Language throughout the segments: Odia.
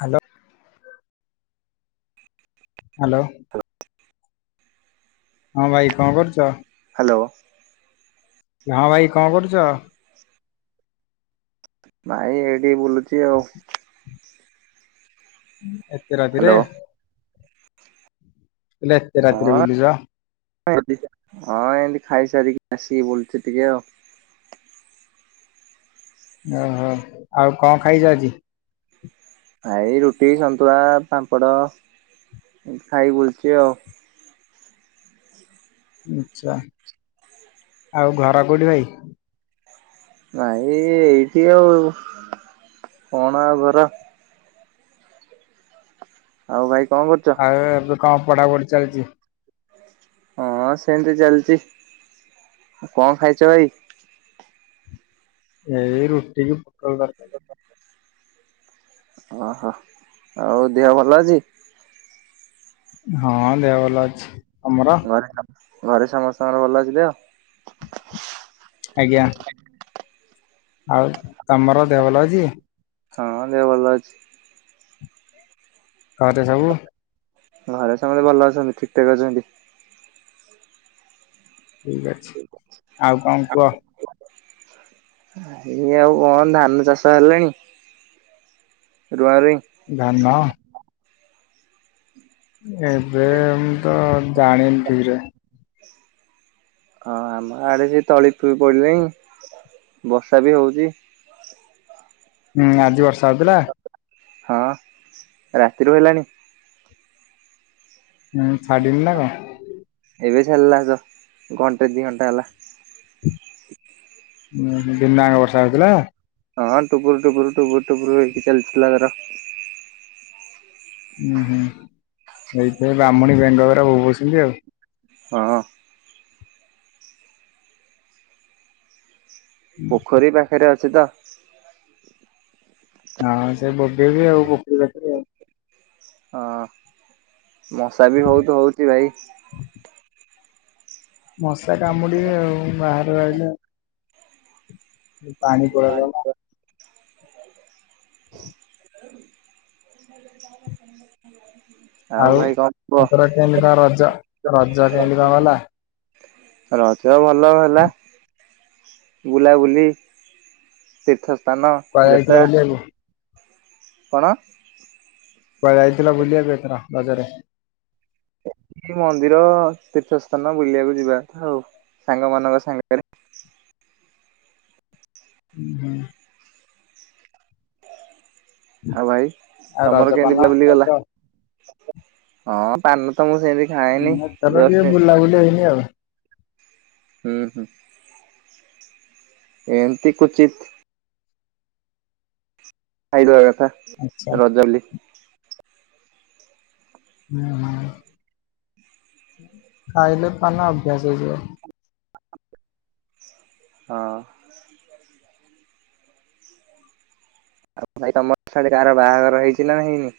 ହାଲୋ। ହାଲୋ। ହଁ ଭାଇ କଣ କରୁଚ? ହାଲୋ। ହଁ ଭାଇ କଣ କରୁଚ? ନାଇଁ ଏଇଠି ବୁଲୁ ଚି ଆଉ। ଏତେ ରାତିରେ। ହ୍ୟାଲୋ ପିଲା ଏତେ ରାତିରେ ହଁ ବୁଲୁଚ। ହଁ ଏମିତି ଖାଇସାରିକି ଆସିକି ବୁଲୁଚି ଟିକେ ଆଉ। ଓହୋ। ଆଉ କଣ ଖାଇଚ ଆଜି? ଏଇ ରୁଟି, ସନ୍ତୁଳା, ପାମ୍ପଡ଼ ଏନ୍ତି ଖାଇକି ବୁଲୁଚି ଆଉ। ଆଛା। ଆଉ ଘର କୋଉଠି ଭାଇ? ଭାଇ ଏଇଠି ଆଉ କଣ ଆଉ ଘର। ଆଉ ଭାଇ କଣ କରୁଚ? ଏବେ କଣ ପଢା ପଢି ଚାଲିଚି? ହଁ ସେମିତି ଚାଲିଚି। କଣ ଖାଇଚ ଭାଇ? ଏ ରୁଟି କି ପୋଟଳ ତରକାରି। ଅହୋ, ଆଉ ଦେହ ଭଲ ଅଛି? ହଁ ଦେହ ଭଲ ଅଛି। ତମର? ଘରେ ଘରେ ସମସ୍ତଙ୍କର ଭଲ ଅଛି ଦେହ? ଆଜ୍ଞା। ଆଉ ତମର ଦେହ ଭଲ ଅଛି? ହଁ ଦେହ ଭଲ ଅଛି। ଘରେ ସବୁ ଘରେ ସମସ୍ତେ ଭଲ ଅଛନ୍ତି। ଠିକ ଠାକ୍ ଅଛନ୍ତି। ଠିକ୍ ଅଛି। ଆଉ କଣ କୁହ? ଇଏ ଆଉ କଣ ଧାନ ଚାଷ ହେଲାଣି? ରୁଆ ରୁଇ। ଧାନ। ଏବେ ମୁ ତ ଜାଣିନି ଠିକରେ। ହଁ ଆମ ଆଡେ ବି ତଳିବି ପଡ଼ିନେଇଁ ବର୍ଷା ବି ହୋଊଚି। ହୁଁ ଆଜି ବର୍ଷା ହୋଉଥିଲା। ହଁ ରାତିରୁ ହେଲାଣି। ହୁଁ ଛାଡ଼ିିନି ନା କଣ। ଏବେ ଛାଡିଲା ଜ ଘଣ୍ଟେ ଦି ଘଣ୍ଟା ହେଲା। ହୁଁ ଦିନଆକ ବର୍ଷା ହୋଉଥିଲା? ହଁ ଟୁପୁରୁ ଟୁପୁରୁ ଟୁପୁରୁ ଟୁପୁରୁ ହେଇକି ଚାଲିଥିଲା ତାର। ଉୁଁ ହୁଁ ସେଇଥିପାଇଁ ବ୍ରାହ୍ମଣୀ ବେଙ୍ଗହରା ବୋବଉଛନ୍ତି ଆଉ। କହ। ପୋଖରୀ ପାଖରେ ଅଛି ତ। ହଁ ସେ ବୋବେଇବେ ଆଉ ପୋଖରୀ ପାଖରେ। ହଁ ମଶା ବି ବୋହୂତ ହୋଉଛି ଭାଇ। ମଶା କାମୁଡିବେ ଆଉ ବାହାରେ ରହିଲେ। ପାଣି [unintelligible] ଉଁ। ଆଉ ଭାଇ କଣ କୁହ ଏଥର କେମିତି କଣ ରଜ ରଜ କେମିତି କଣ ଗଲା। ରଜ ଭଲ ହେଲା ବୁଲାବୁଲି ତୀର୍ଥ ପାନ କୁଆଡେ ଯାଇଥିଲ ଗେଟା ବୁଲିବାକୁ? କଣ? କଆଡେ ଯାଇଥିଲ ବୁଲିବା ପାଇଁ ଏଥର ରଜରେ? ମନ୍ଦିର ତୀର୍ଥ ସ୍ଥାନ ବୁଲିବାକୁ ଯିବା ଆଉ ସାଙ୍ଗ ମାନଙ୍କ ସାଙ୍ଗରେ। ହୁଁ। ଆଉ ଭାଇ ଆଉ ରଜ ତମର ପାନ କେମତି ବୁଲା ବୁଲି ରଜ ଗଲା? ହଁ ପାନୁ ତ ମୁଁ ସେନ୍ତି। ହୁଁ ଖାଇନି ଏଥର ଜଷ୍ଟ୍। [unintelligible] [unintelligible] ଆଉ। ହୁଁ ହୁଁ। ଏମିତି କୁଚିତ୍। ଖାଇଦବା କଥା ଆଚ୍ଛା। ରଜ ଲି। ଉଁହୁଁ, ଖାଇଲେ ପାନ ଅଭ୍ୟାସ ହେଇଯିବ। ହଁ। ଆଉ ଭାଇ ତମର ସିଆଡେ କାହାର ବାହାଘର ହେଇଛି ନା ହେଇନି।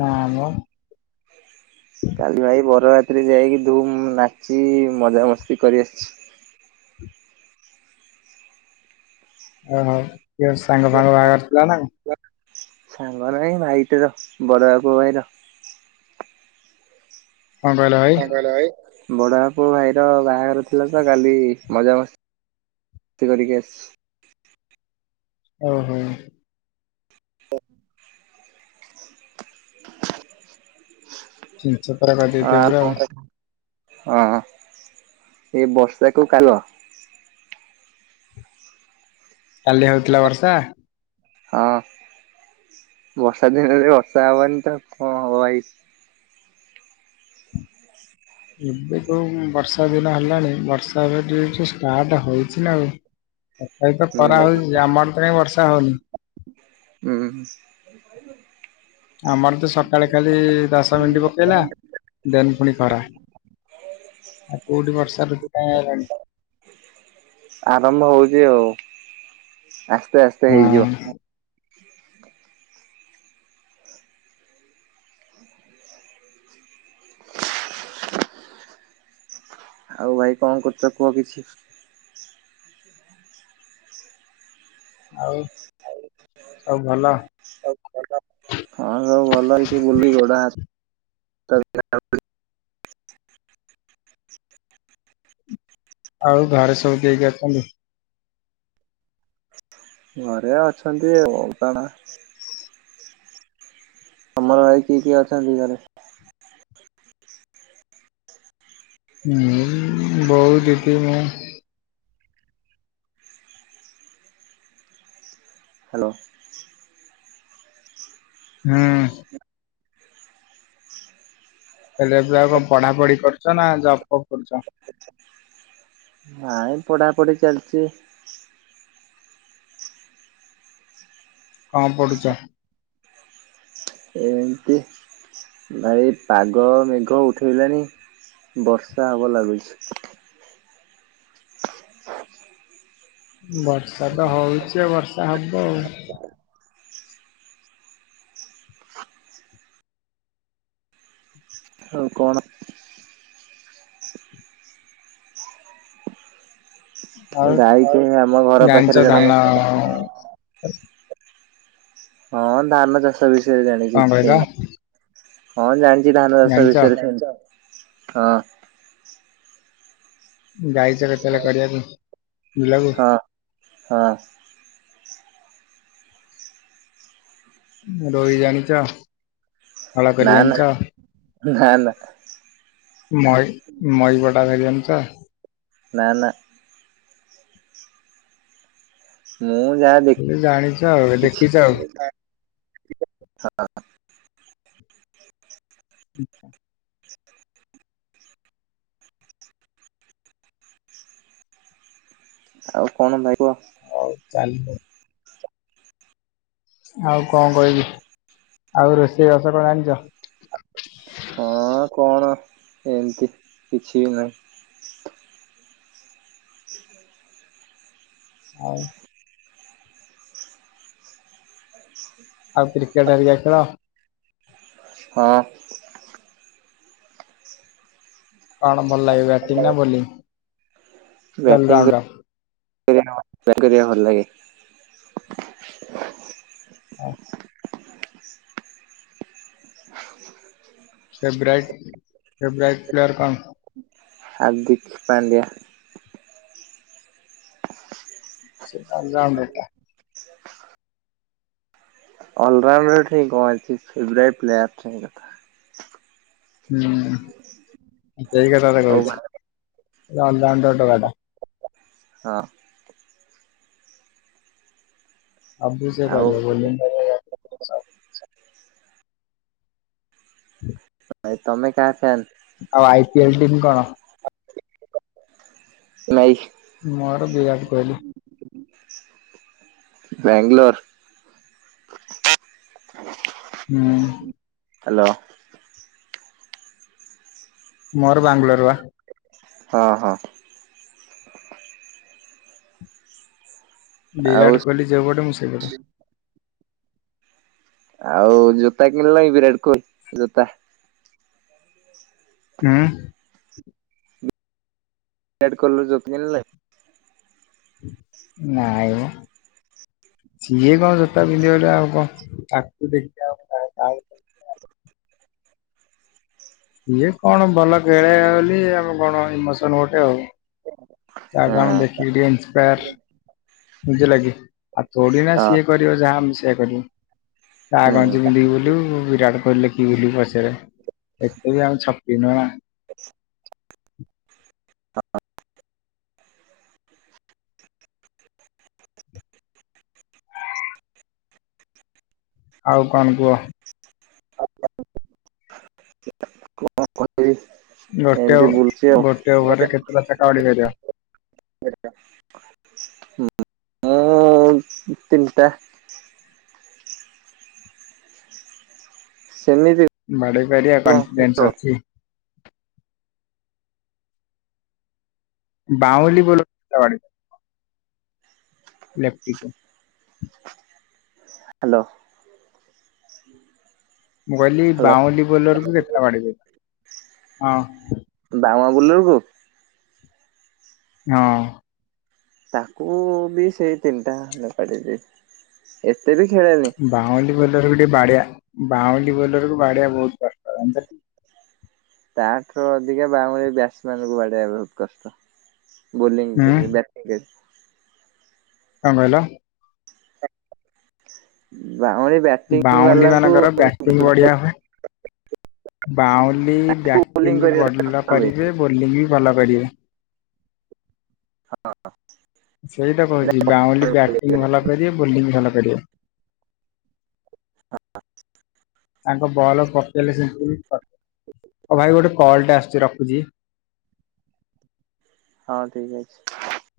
ନାମ କାଲି ଭାଇ ବରଯାତ୍ରୀ ଯାଇକି ଧୁମ ନାଚି ମଜାମସ୍ତି କରିଆସିଛି। ଓହୋ କିଏ ଗୋଟେ ସାଙ୍ଗ ଫାଙ୍ଗ ବାହାଘର ଥିଲା ନା କଣ। ସାଙ୍ଗ ନାହିଁ ଭାଇଟାର ବଡବା ପୁଅ ଭାଇର। କଣ କହିଲ ଭାଇ? କଁଣ କହିଲ ଭାଇ? ବଡାପା ପୁଅ ଭାଇର ବାହାଘର ଥିଲା ତ କାଲି ମଜାମସ୍ତି କରିକି ଆସିଛି। ଓହୋ। [inaudible] [inaudible] ଛତରା [inaudible] ହଁ ଆଉ କଣ କହିବୁ ହଁ ଏଇ ବର୍ଷାକୁ କାଲ କାଲି ହଉଥିଲା ବର୍ଷା? ହଁ, ବର୍ଷା ଦିନରେ ବର୍ଷା ହବନି ତ କଣ ହବ, ଭାଇ! ଏବେ ଏ ଯୋଉ ବର୍ଷା ଦିନ ହେଲାଣି, ବର୍ଷା [unintelligible] ଷ୍ଟାର୍ଟ ହଉଛି ନା ଆଉ। ତଥାବି ତ ହୁଁ ଖରା ହଉଚି ଯେ, ଆମଆଡେ ତ କାଇଁ ବର୍ଷା ହଉନି। ହୁଁହୁଁ। ଆମର ତ ସକାଳେ ଖାଲି ଦଶ ମିନିଟ୍ ପକେଇଲା। ଦେନ୍ ପୁଣି ଖରା। ଆଉ କୋଉଠି ବର୍ଷା ଋତୁ କାଇଁ ଆଇଲାଣି? ଆରମ୍ଭ ହଉଚି ଆଉ, ଆସ୍ତେ ଆସ୍ତେ ହୁଁ। ହେଇଯିବ ଆଉ ଭାଇ କଣ କରୁଛ, କୁହ କିଛି? ଆଉ, ସବୁ ଭଲ? ହଁ ସବୁ ଭଲ। ଏମିତି ବୁଲି ଗୋଡ ହାତ [unintelligible] ଆଉ ଘରେ ସବୁ କିଏ କିଏ ଅଛନ୍ତି? ଘରେ ଅଛନ୍ତି ଆଉ, କଣ? ତମର ଭାଇ କିଏ କିଏ ଅଛନ୍ତି ଘରେ? ଉଁ ବୋଉ, ଦିଦି, ମୁଁ। ହ୍ୟାଲୋ। ହୁଁ। ହେଲେ ଏବେ ଆଉ କଣ ପଢ଼ା ପଢ଼ି କରୁଚ? ନା ଜବ୍ ଫବ୍ କରୁଛ? ନାଇଁ, ପଢ଼ାପଢ଼ି ଚାଲିଛି। କଣ ପଢ଼ୁଚ? ଏମିତି। ଭାଇ ପାଗ ମେଘ ଉଠେଇଲାଣିି, ବର୍ଷା ହବ ଲାଗୁଚି। ବର୍ଷା ତ ହଉଚି ଆଉ, ବର୍ଷା ହବ ଆଉ। ଆଉ କଣ? ଆଉ ଗାଈ କେ ଆମ ଘର ଜାଣିଛ ପାଖେରେ ଜଣେ ଧାନ ହଁ ଧାନ ଚାଷ ବିଷୟରେ ଜାଣିଚି କଣ କହିଲ ସେମ ହଁ, ଜାଣିଛି ଧାନ ଚାଷ ଜାଣିଛ ବିଷୟରେ ହଁ। ଗାଈ ଚରେଇଆକୁ କହିଲେ କରିଆ ପାଇଁ। ହଁ- ହଁ। ରୋଇ ଜାଣିଛ? ହଳ କରି ନା- ନା ଜାଣିଛ - ନା - ନା। ନଈ, ନଈ ପଠା କଣ ଜାଣିଚ? ନା - ନା। ମୁଁ ଯାହା ଦେଖ ଖାଲି ଜାଣିଛ ଆଉ ଦେଖିଛ ଆଉ ଦେଖିଛି [unintelligible] ହଁ। ଆଛା। ଆଉ କଣ ନେବ? ହଉ ଚାଲୁ। ଆଉ କଣ କହିବି, ଆଉ ରୋଷେଇବାସ କଣ ଜାଣିଛ? ହଁ, କଣ ଏମିତି କିଛି ବି ନାହିଁ। ଆଉ। ଆଉ କ୍ରିକେଟ୍ ହେରିକା ଖେଳ? ହଁ। କଣ ଭଲ ଲାଗେ, ବ୍ୟାଟିଂ ନା ବୋଲିଂ? ବ୍ୟାଟିଂ ଅଲରାଉଣ୍ଡର [unintelligible] କରିବା ଭଲ ଲାଗେ। ହଁ। ଫେବ୍ରାଇଟ୍ ଫେବ୍ରାଇଟ୍ ପ୍ଲେଆର କଣ? ହାର୍ଦ୍ଦିକ ପାଣ୍ଡ୍ୟା। ସେ ତା ଗ୍ରାମ ବେଟା ଅଲରାଉଣ୍ଡର ଠେଇଁ କଣ ଅଛି, ଫେବରାଇଟ୍ ପ୍ଲେୟାର୍ ଠେଇଁ କଥା। ହୁଁ ସେଇ କଥା ତ ଆଉ ଭା- କହୁଛି, ଅଲରାଉଣ୍ଡର ଟୋକା ଟା। ହଁ। ସବୁ ସେ କରିବ, ବୋଲିଙ୍ଗ ଆ ହୁଁ ତମେ କା [unintelligible] ଆଉ ଆଇ ପିଏଲ ଟିମ୍ କଣ? [unintelligible] ମୋର ବିରାଟ କୋହଲି। ବେଙ୍ଗଲୋର୍। ହୁଁ। ହ୍ୟାଲୋ। ମୋର ବାଙ୍ଗଲୋର ବା। ହଁ ହଁ। ଆଉ ବିରାଟ କୋହଲି ଯୋଉ ପଟେ ମୁଁ ସେଇ ପଟେ। ଆଉ ଜୋତା କିଣିଲଣି ବିରାଟ କୋହଲି ଜୋତା? ହୁଁ। ରେଡ କଲର ଜୋତା ଥିଲା କି? ନାଇଁ ମ। ସିଏ କଣ ଜୋତା ପିନ୍ଧିବ ବୋଲି ଆଉ କଣ ତାକୁ ଦେଖି ଆ ଇଏ କଣ ଭଲ ଖଳେ ବୋଲି ଆମେ କଣ ଇମୋସନ ଗୋଟେ ଆଉ। ତା ହଁ ଠୁ ଆମେ ଦେଖିକ ଟିକେ ନ୍ସପାୟାର। ବୁଝିଲକି ଆ ତୋଡି ନା ହଁ ସିଏ କରିବ ଯାହା ଆମେ ସେଇଆ କରିବୁ। ତା ଗଞ୍ଚ ହୁଁ ପିନ୍ଧିକି ବୁଲିବୁ ବିରାଟ କୋହିଲ ଲେଖି ବୁଲୁ ପଛରେ। ଏତେ ବି ଆମେ ଚପରୀ ନୁହେଁ। ହ ହଁ ଆଉ କଣ କୁହ? [unintelligible] ଗୋଟେ ଓ ଏମିତି ବୁଲଚି ଗୋଟେ ଆଉ। ଓଭରରେ କେତେଟା ଛକା ବାଡେଇ ପାରିବ? ମୁଁ ତିନିଟା ସେମିତି ବାଡେଇ ପାରିବା ହ୍ୟାଲୋ କନଫିଡେନ୍ସ ହ୍ୟାଲୋ ଅଛି। ବାଉଲି ବୋଲର [unintelligible] ଲେପଟିକୋ। ହ୍ୟାଲୋ। ମୁଁ କହିଲି ହ୍ୟାଲୋ ବାଉଲି ବୋଲରକୁ କେତେଟା ବାଡେଇ [unintelligible] ହଁ। ବାଉଆ ବୋଲର କୁ? ହଁ। ତାକୁ ବି ସେଇ ତିନିଟା ବାଡେଇ [unintelligible] ଏତେ ବି ଖେଳନି। ବାଉଁଲି ବୋଲର ଗୋଟେ ବାଡିଆ ବାଉଁଲି ବୋଲର ବାଡିଆ ବୋହୁତ କ ହ ତାଠାରୁ ଅଧିକା ବା ବ୍ୟାଟସ ମ୍ୟାନ କୁ ବାଡେଇବା ବୋହୁତ କଷ୍ଟ ବୋଲିଙ୍ଗି ହୁଁ ଵ୍ୟା କେ କଣ କହିଲ? ବା [unintelligible] ବାଉଲି ମାନଙ୍କର ବ୍ୟାଟିଂ ବଢିଆ ହୁଏ। ବାଉଲି ବୋଲିଂ ବ୍ୟାଟିଙ୍ଗି ବି କରିବା ଭଲ କରିବେ, ବୋଲିଙ୍ଗି ବି ଭଲ କରିବେ। [unintelligible] ସେଇଟା କୋହୁଚି ବାଉଲି ବ୍ୟାଟିଙ୍ଗି ଭଲ କରିବେ, ବୋଲିଙ୍ଗି ଭଲ କରିବେ। [unintelligible] ତାଙ୍କ ବଲ ପକେଇଲେ ସେମତି [unintelligible] ଆଉ ଭାଇ ଗୋଟେ କଲ ଟେ ଆସୁଚି ରଖୁଚି। ହଁ ଠିକ ଅଛି।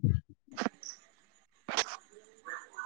ହୁଁ।